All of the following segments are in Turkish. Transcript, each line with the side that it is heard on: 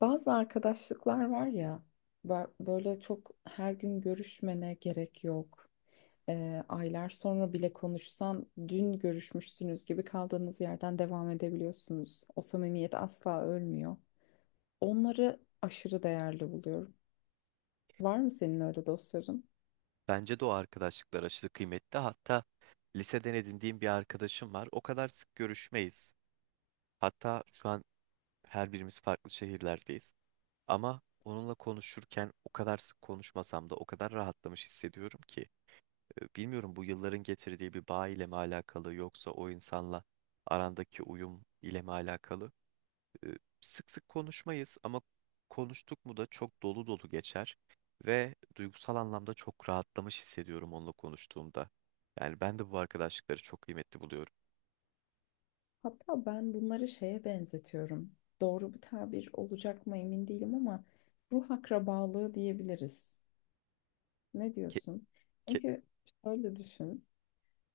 left: Bazı arkadaşlıklar var ya böyle çok her gün görüşmene gerek yok. Aylar sonra bile konuşsan dün görüşmüşsünüz gibi kaldığınız yerden devam edebiliyorsunuz. O samimiyet asla ölmüyor. Onları aşırı değerli buluyorum. Var mı senin öyle dostların?
right: Bence de o arkadaşlıklar aşırı kıymetli. Hatta liseden edindiğim bir arkadaşım var. O kadar sık görüşmeyiz. Hatta şu an her birimiz farklı şehirlerdeyiz. Ama onunla konuşurken o kadar sık konuşmasam da o kadar rahatlamış hissediyorum ki. Bilmiyorum bu yılların getirdiği bir bağ ile mi alakalı yoksa o insanla arandaki uyum ile mi alakalı? e, Sık sık konuşmayız ama konuştuk mu da çok dolu dolu geçer ve duygusal anlamda çok rahatlamış hissediyorum onunla konuştuğumda. Yani ben de bu arkadaşlıkları çok kıymetli buluyorum.
left: Hatta ben bunları şeye benzetiyorum. Doğru bir tabir olacak mı emin değilim ama ruh akrabalığı diyebiliriz. Ne
right: Ke-
left: diyorsun?
right: ke-
left: Çünkü şöyle düşün.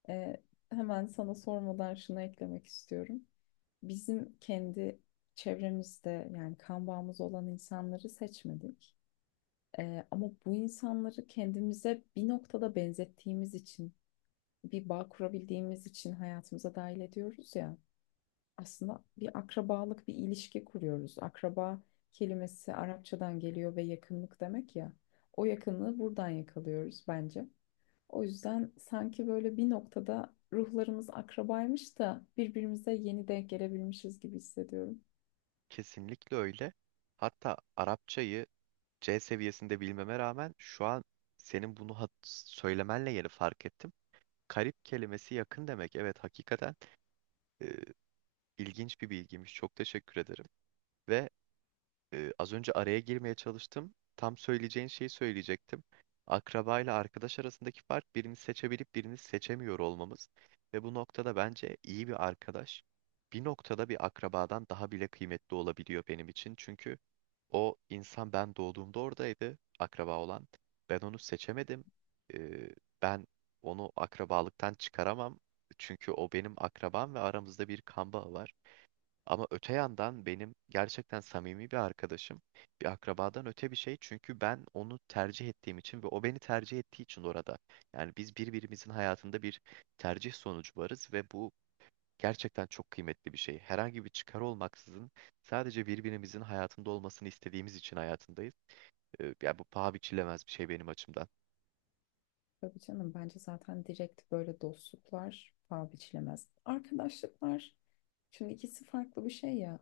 left: Ee, Hemen sana sormadan şunu eklemek istiyorum. Bizim kendi çevremizde yani kan bağımız olan insanları seçmedik. Ama bu insanları kendimize bir noktada benzettiğimiz için, bir bağ kurabildiğimiz için hayatımıza dahil ediyoruz ya. Aslında bir akrabalık, bir ilişki kuruyoruz. Akraba kelimesi Arapçadan geliyor ve yakınlık demek ya. O yakınlığı buradan yakalıyoruz bence. O yüzden sanki böyle bir noktada ruhlarımız akrabaymış da birbirimize yeni denk gelebilmişiz gibi hissediyorum.
right: Kesinlikle öyle. Hatta Arapçayı C seviyesinde bilmeme rağmen şu an senin bunu söylemenle yeni fark ettim. Karip kelimesi yakın demek. Evet, hakikaten e, ilginç bir bilgiymiş. Çok teşekkür ederim. Ve az önce araya girmeye çalıştım. Tam söyleyeceğin şeyi söyleyecektim. Akraba ile arkadaş arasındaki fark birini seçebilip birini seçemiyor olmamız. Ve bu noktada bence iyi bir arkadaş bir noktada bir akrabadan daha bile kıymetli olabiliyor benim için. Çünkü o insan ben doğduğumda oradaydı, akraba olan. Ben onu seçemedim. Ee, Ben onu akrabalıktan çıkaramam. Çünkü o benim akrabam ve aramızda bir kan bağı var. Ama öte yandan benim gerçekten samimi bir arkadaşım bir akrabadan öte bir şey. Çünkü ben onu tercih ettiğim için ve o beni tercih ettiği için orada. Yani biz birbirimizin hayatında bir tercih sonucu varız ve bu gerçekten çok kıymetli bir şey. Herhangi bir çıkar olmaksızın sadece birbirimizin hayatında olmasını istediğimiz için hayatındayız. Yani bu paha biçilemez bir şey benim açımdan.
left: Tabii canım, bence zaten direkt böyle dostluklar paha biçilemez. Arkadaşlıklar, şimdi ikisi farklı bir şey ya.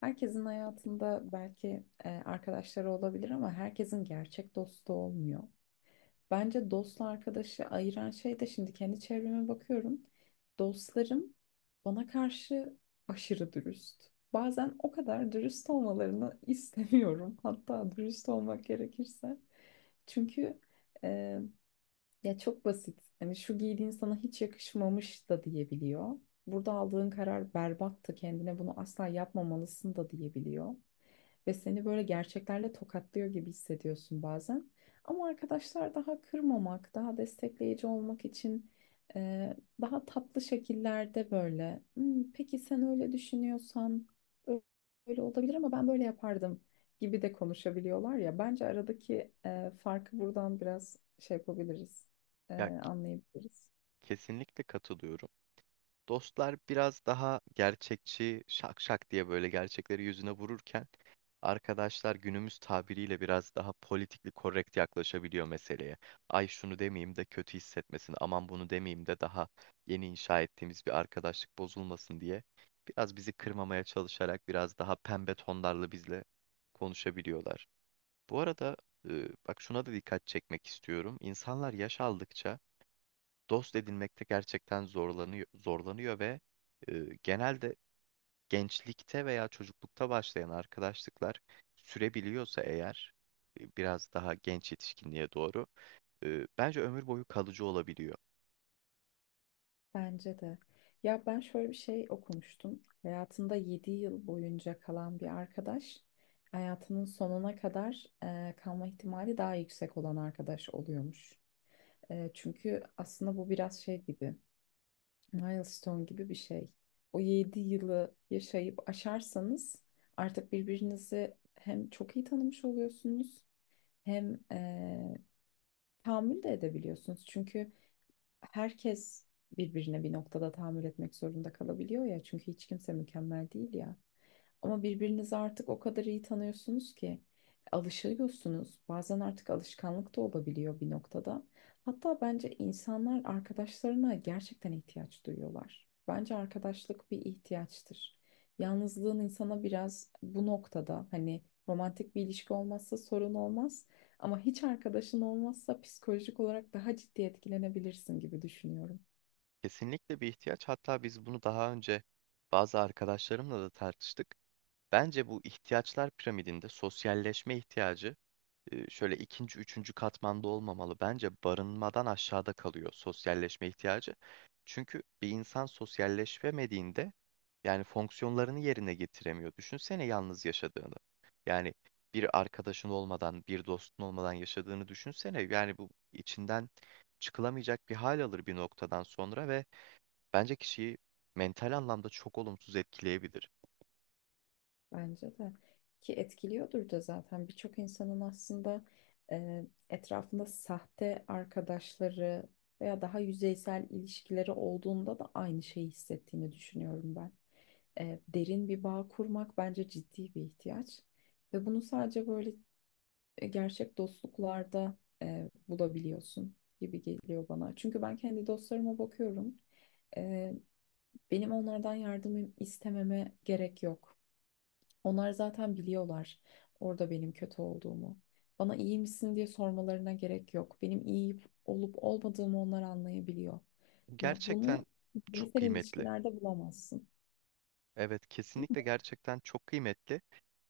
left: Herkesin hayatında belki arkadaşları olabilir ama herkesin gerçek dostu olmuyor. Bence dostla arkadaşı ayıran şey de, şimdi kendi çevreme bakıyorum. Dostlarım bana karşı aşırı dürüst. Bazen o kadar dürüst olmalarını istemiyorum. Hatta dürüst olmak gerekirse. Çünkü e, Ya çok basit. Hani şu giydiğin sana hiç yakışmamış da diyebiliyor. Burada aldığın karar berbattı. Kendine bunu asla yapmamalısın da diyebiliyor ve seni böyle gerçeklerle tokatlıyor gibi hissediyorsun bazen. Ama arkadaşlar daha kırmamak, daha destekleyici olmak için daha tatlı şekillerde böyle "Hmm, peki sen öyle düşünüyorsan ö- öyle olabilir ama ben böyle yapardım" gibi de konuşabiliyorlar ya. Bence aradaki farkı buradan biraz şey yapabiliriz,
right: Ya,
left: anlayabiliriz.
right: kesinlikle katılıyorum. Dostlar biraz daha gerçekçi, şak şak diye böyle gerçekleri yüzüne vururken arkadaşlar günümüz tabiriyle biraz daha politikli korrekt yaklaşabiliyor meseleye. Ay şunu demeyeyim de kötü hissetmesin, aman bunu demeyeyim de daha yeni inşa ettiğimiz bir arkadaşlık bozulmasın diye biraz bizi kırmamaya çalışarak biraz daha pembe tonlarla bizle konuşabiliyorlar. Bu arada bak şuna da dikkat çekmek istiyorum. İnsanlar yaş aldıkça dost edinmekte gerçekten zorlanıyor ve e, genelde gençlikte veya çocuklukta başlayan arkadaşlıklar sürebiliyorsa eğer biraz daha genç yetişkinliğe doğru bence ömür boyu kalıcı olabiliyor.
left: Bence de. Ya ben şöyle bir şey okumuştum. Hayatında 7 yıl boyunca kalan bir arkadaş, hayatının sonuna kadar kalma ihtimali daha yüksek olan arkadaş oluyormuş. Çünkü aslında bu biraz şey gibi, milestone gibi bir şey. O 7 yılı yaşayıp aşarsanız artık birbirinizi hem çok iyi tanımış oluyorsunuz hem tahammül de edebiliyorsunuz. Çünkü herkes birbirine bir noktada tahammül etmek zorunda kalabiliyor ya. Çünkü hiç kimse mükemmel değil ya. Ama birbirinizi artık o kadar iyi tanıyorsunuz ki alışıyorsunuz. Bazen artık alışkanlık da olabiliyor bir noktada. Hatta bence insanlar arkadaşlarına gerçekten ihtiyaç duyuyorlar. Bence arkadaşlık bir ihtiyaçtır. Yalnızlığın insana biraz bu noktada, hani romantik bir ilişki olmazsa sorun olmaz. Ama hiç arkadaşın olmazsa psikolojik olarak daha ciddi etkilenebilirsin gibi düşünüyorum.
right: Kesinlikle bir ihtiyaç. Hatta biz bunu daha önce bazı arkadaşlarımla da tartıştık. Bence bu ihtiyaçlar piramidinde sosyalleşme ihtiyacı şöyle ikinci, üçüncü katmanda olmamalı. Bence barınmadan aşağıda kalıyor sosyalleşme ihtiyacı. Çünkü bir insan sosyalleşemediğinde yani fonksiyonlarını yerine getiremiyor. Düşünsene yalnız yaşadığını. Yani bir arkadaşın olmadan, bir dostun olmadan yaşadığını düşünsene. Yani bu içinden çıkılamayacak bir hal alır bir noktadan sonra ve bence kişiyi mental anlamda çok olumsuz etkileyebilir.
left: Bence de. Ki etkiliyordur da zaten, birçok insanın aslında etrafında sahte arkadaşları veya daha yüzeysel ilişkileri olduğunda da aynı şeyi hissettiğini düşünüyorum ben. Derin bir bağ kurmak bence ciddi bir ihtiyaç. Ve bunu sadece böyle gerçek dostluklarda bulabiliyorsun gibi geliyor bana. Çünkü ben kendi dostlarıma bakıyorum. E, Benim onlardan yardım istememe gerek yok. Onlar zaten biliyorlar orada benim kötü olduğumu. Bana iyi misin diye sormalarına gerek yok. Benim iyi olup olmadığımı onlar anlayabiliyor. Ya bunu
right: Gerçekten çok
left: bireysel
right: kıymetli.
left: ilişkilerde bulamazsın.
right: Evet, kesinlikle gerçekten çok kıymetli.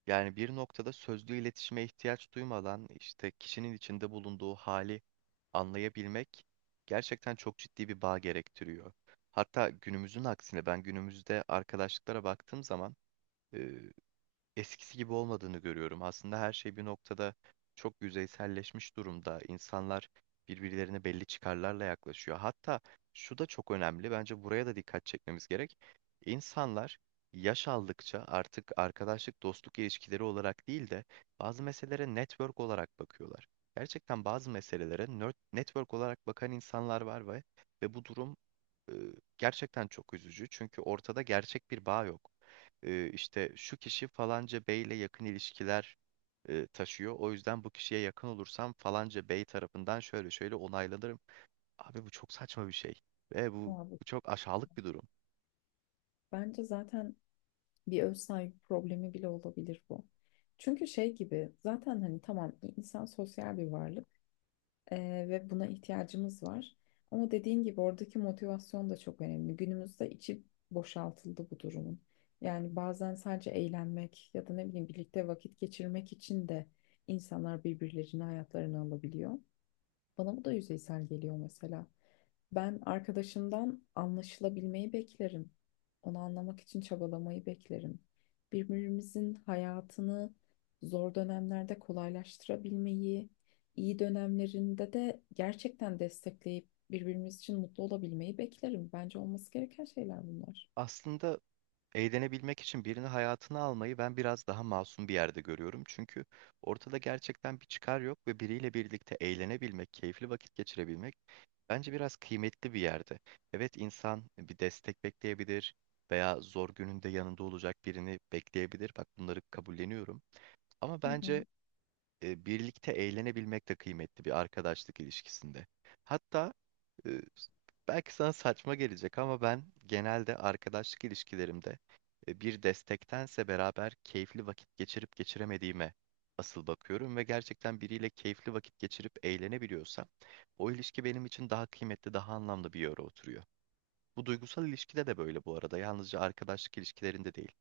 right: Yani bir noktada sözlü iletişime ihtiyaç duymadan işte kişinin içinde bulunduğu hali anlayabilmek gerçekten çok ciddi bir bağ gerektiriyor. Hatta günümüzün aksine ben günümüzde arkadaşlıklara baktığım zaman eskisi gibi olmadığını görüyorum. Aslında her şey bir noktada çok yüzeyselleşmiş durumda. İnsanlar birbirlerine belli çıkarlarla yaklaşıyor. Hatta şu da çok önemli. Bence buraya da dikkat çekmemiz gerek. İnsanlar yaş aldıkça artık arkadaşlık, dostluk ilişkileri olarak değil de bazı meselelere network olarak bakıyorlar. Gerçekten bazı meselelere network olarak bakan insanlar var ve bu durum e, gerçekten çok üzücü. Çünkü ortada gerçek bir bağ yok, işte şu kişi falanca beyle yakın ilişkiler taşıyor. O yüzden bu kişiye yakın olursam falanca bey tarafından şöyle şöyle onaylanırım. Abi bu çok saçma bir şey. Ve
left: Ya
right: bu,
left: bu-
right: bu çok aşağılık bir durum.
left: Bence zaten bir öz saygı problemi bile olabilir bu. Çünkü şey gibi zaten, hani tamam, insan sosyal bir varlık ve buna ihtiyacımız var. Ama dediğin gibi oradaki motivasyon da çok önemli. Günümüzde içi boşaltıldı bu durumun. Yani bazen sadece eğlenmek ya da ne bileyim birlikte vakit geçirmek için de insanlar birbirlerini hayatlarına alabiliyor. Bana bu da yüzeysel geliyor mesela. Ben arkadaşımdan anlaşılabilmeyi beklerim. Onu anlamak için çabalamayı beklerim. Birbirimizin hayatını zor dönemlerde kolaylaştırabilmeyi, iyi dönemlerinde de gerçekten destekleyip birbirimiz için mutlu olabilmeyi beklerim. Bence olması gereken şeyler bunlar.
right: Aslında eğlenebilmek için birini hayatına almayı ben biraz daha masum bir yerde görüyorum. Çünkü ortada gerçekten bir çıkar yok ve biriyle birlikte eğlenebilmek, keyifli vakit geçirebilmek bence biraz kıymetli bir yerde. Evet, insan bir destek bekleyebilir veya zor gününde yanında olacak birini bekleyebilir. Bak, bunları kabulleniyorum. Ama
left: Hı
right: bence
left: hı.
right: birlikte eğlenebilmek de kıymetli bir arkadaşlık ilişkisinde. Hatta e, belki sana saçma gelecek ama ben genelde arkadaşlık ilişkilerimde bir destektense beraber keyifli vakit geçirip geçiremediğime asıl bakıyorum ve gerçekten biriyle keyifli vakit geçirip eğlenebiliyorsam o ilişki benim için daha kıymetli, daha anlamlı bir yere oturuyor. Bu duygusal ilişkide de böyle bu arada. Yalnızca arkadaşlık ilişkilerinde değil.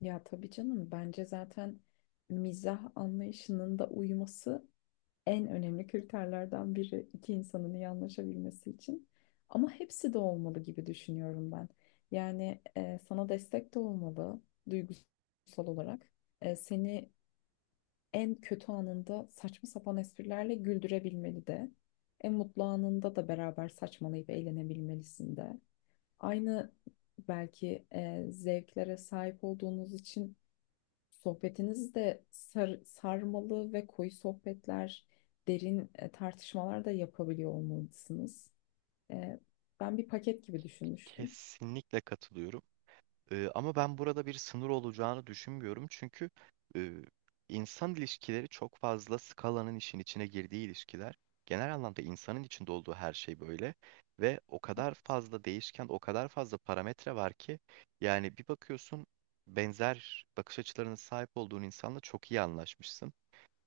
left: Ya tabii canım, bence zaten mizah anlayışının da uyuması en önemli kriterlerden biri iki insanın iyi anlaşabilmesi için. Ama hepsi de olmalı gibi düşünüyorum ben. Yani sana destek de olmalı duygusal olarak. Seni en kötü anında saçma sapan esprilerle güldürebilmeli de. En mutlu anında da beraber saçmalayıp eğlenebilmelisin de. Aynı belki zevklere sahip olduğunuz için sohbetiniz de sarmalı ve koyu sohbetler, derin tartışmalar da yapabiliyor olmalısınız. E, Ben bir paket gibi düşünmüştüm.
right: Kesinlikle katılıyorum. Ama ben burada bir sınır olacağını düşünmüyorum. Çünkü e, insan ilişkileri çok fazla skalanın işin içine girdiği ilişkiler. Genel anlamda insanın içinde olduğu her şey böyle. Ve o kadar fazla değişken, o kadar fazla parametre var ki yani bir bakıyorsun benzer bakış açılarına sahip olduğun insanla çok iyi anlaşmışsın.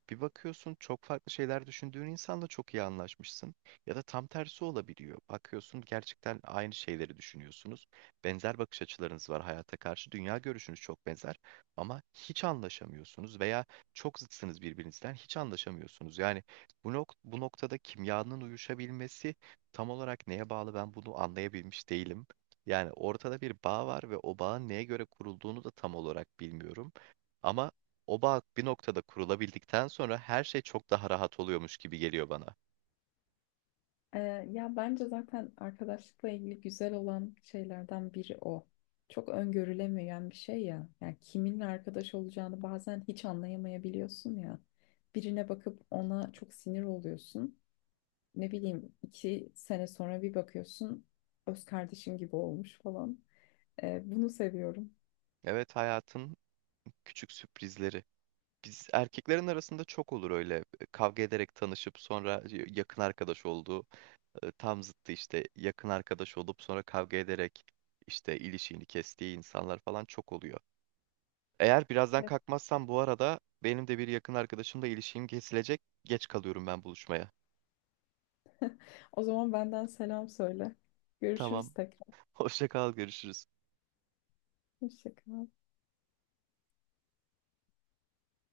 right: Bir bakıyorsun çok farklı şeyler düşündüğün insanla çok iyi anlaşmışsın. Ya da tam tersi olabiliyor. Bakıyorsun gerçekten aynı şeyleri düşünüyorsunuz. Benzer bakış açılarınız var hayata karşı. Dünya görüşünüz çok benzer ama hiç anlaşamıyorsunuz veya çok zıtsınız birbirinizden hiç anlaşamıyorsunuz. Yani bu noktada kimyanın uyuşabilmesi tam olarak neye bağlı ben bunu anlayabilmiş değilim. Yani ortada bir bağ var ve o bağın neye göre kurulduğunu da tam olarak bilmiyorum. Ama o bağ bir noktada kurulabildikten sonra her şey çok daha rahat oluyormuş gibi geliyor bana.
left: E, Ya bence zaten arkadaşlıkla ilgili güzel olan şeylerden biri o. Çok öngörülemeyen bir şey ya. Yani kiminle arkadaş olacağını bazen hiç anlayamayabiliyorsun ya. Birine bakıp ona çok sinir oluyorsun. Ne bileyim, 2 sene sonra bir bakıyorsun öz kardeşin gibi olmuş falan. Bunu seviyorum.
right: Evet, hayatın küçük sürprizleri. Biz erkeklerin arasında çok olur öyle kavga ederek tanışıp sonra yakın arkadaş olduğu, tam zıttı işte yakın arkadaş olup sonra kavga ederek işte ilişiğini kestiği insanlar falan çok oluyor. Eğer birazdan
left: Evet.
right: kalkmazsam bu arada benim de bir yakın arkadaşımla ilişiğim kesilecek. Geç kalıyorum ben buluşmaya.
left: O zaman benden selam söyle.
right: Tamam.
left: Görüşürüz tekrar.
right: Hoşça kal, görüşürüz.
left: Hoşça kal.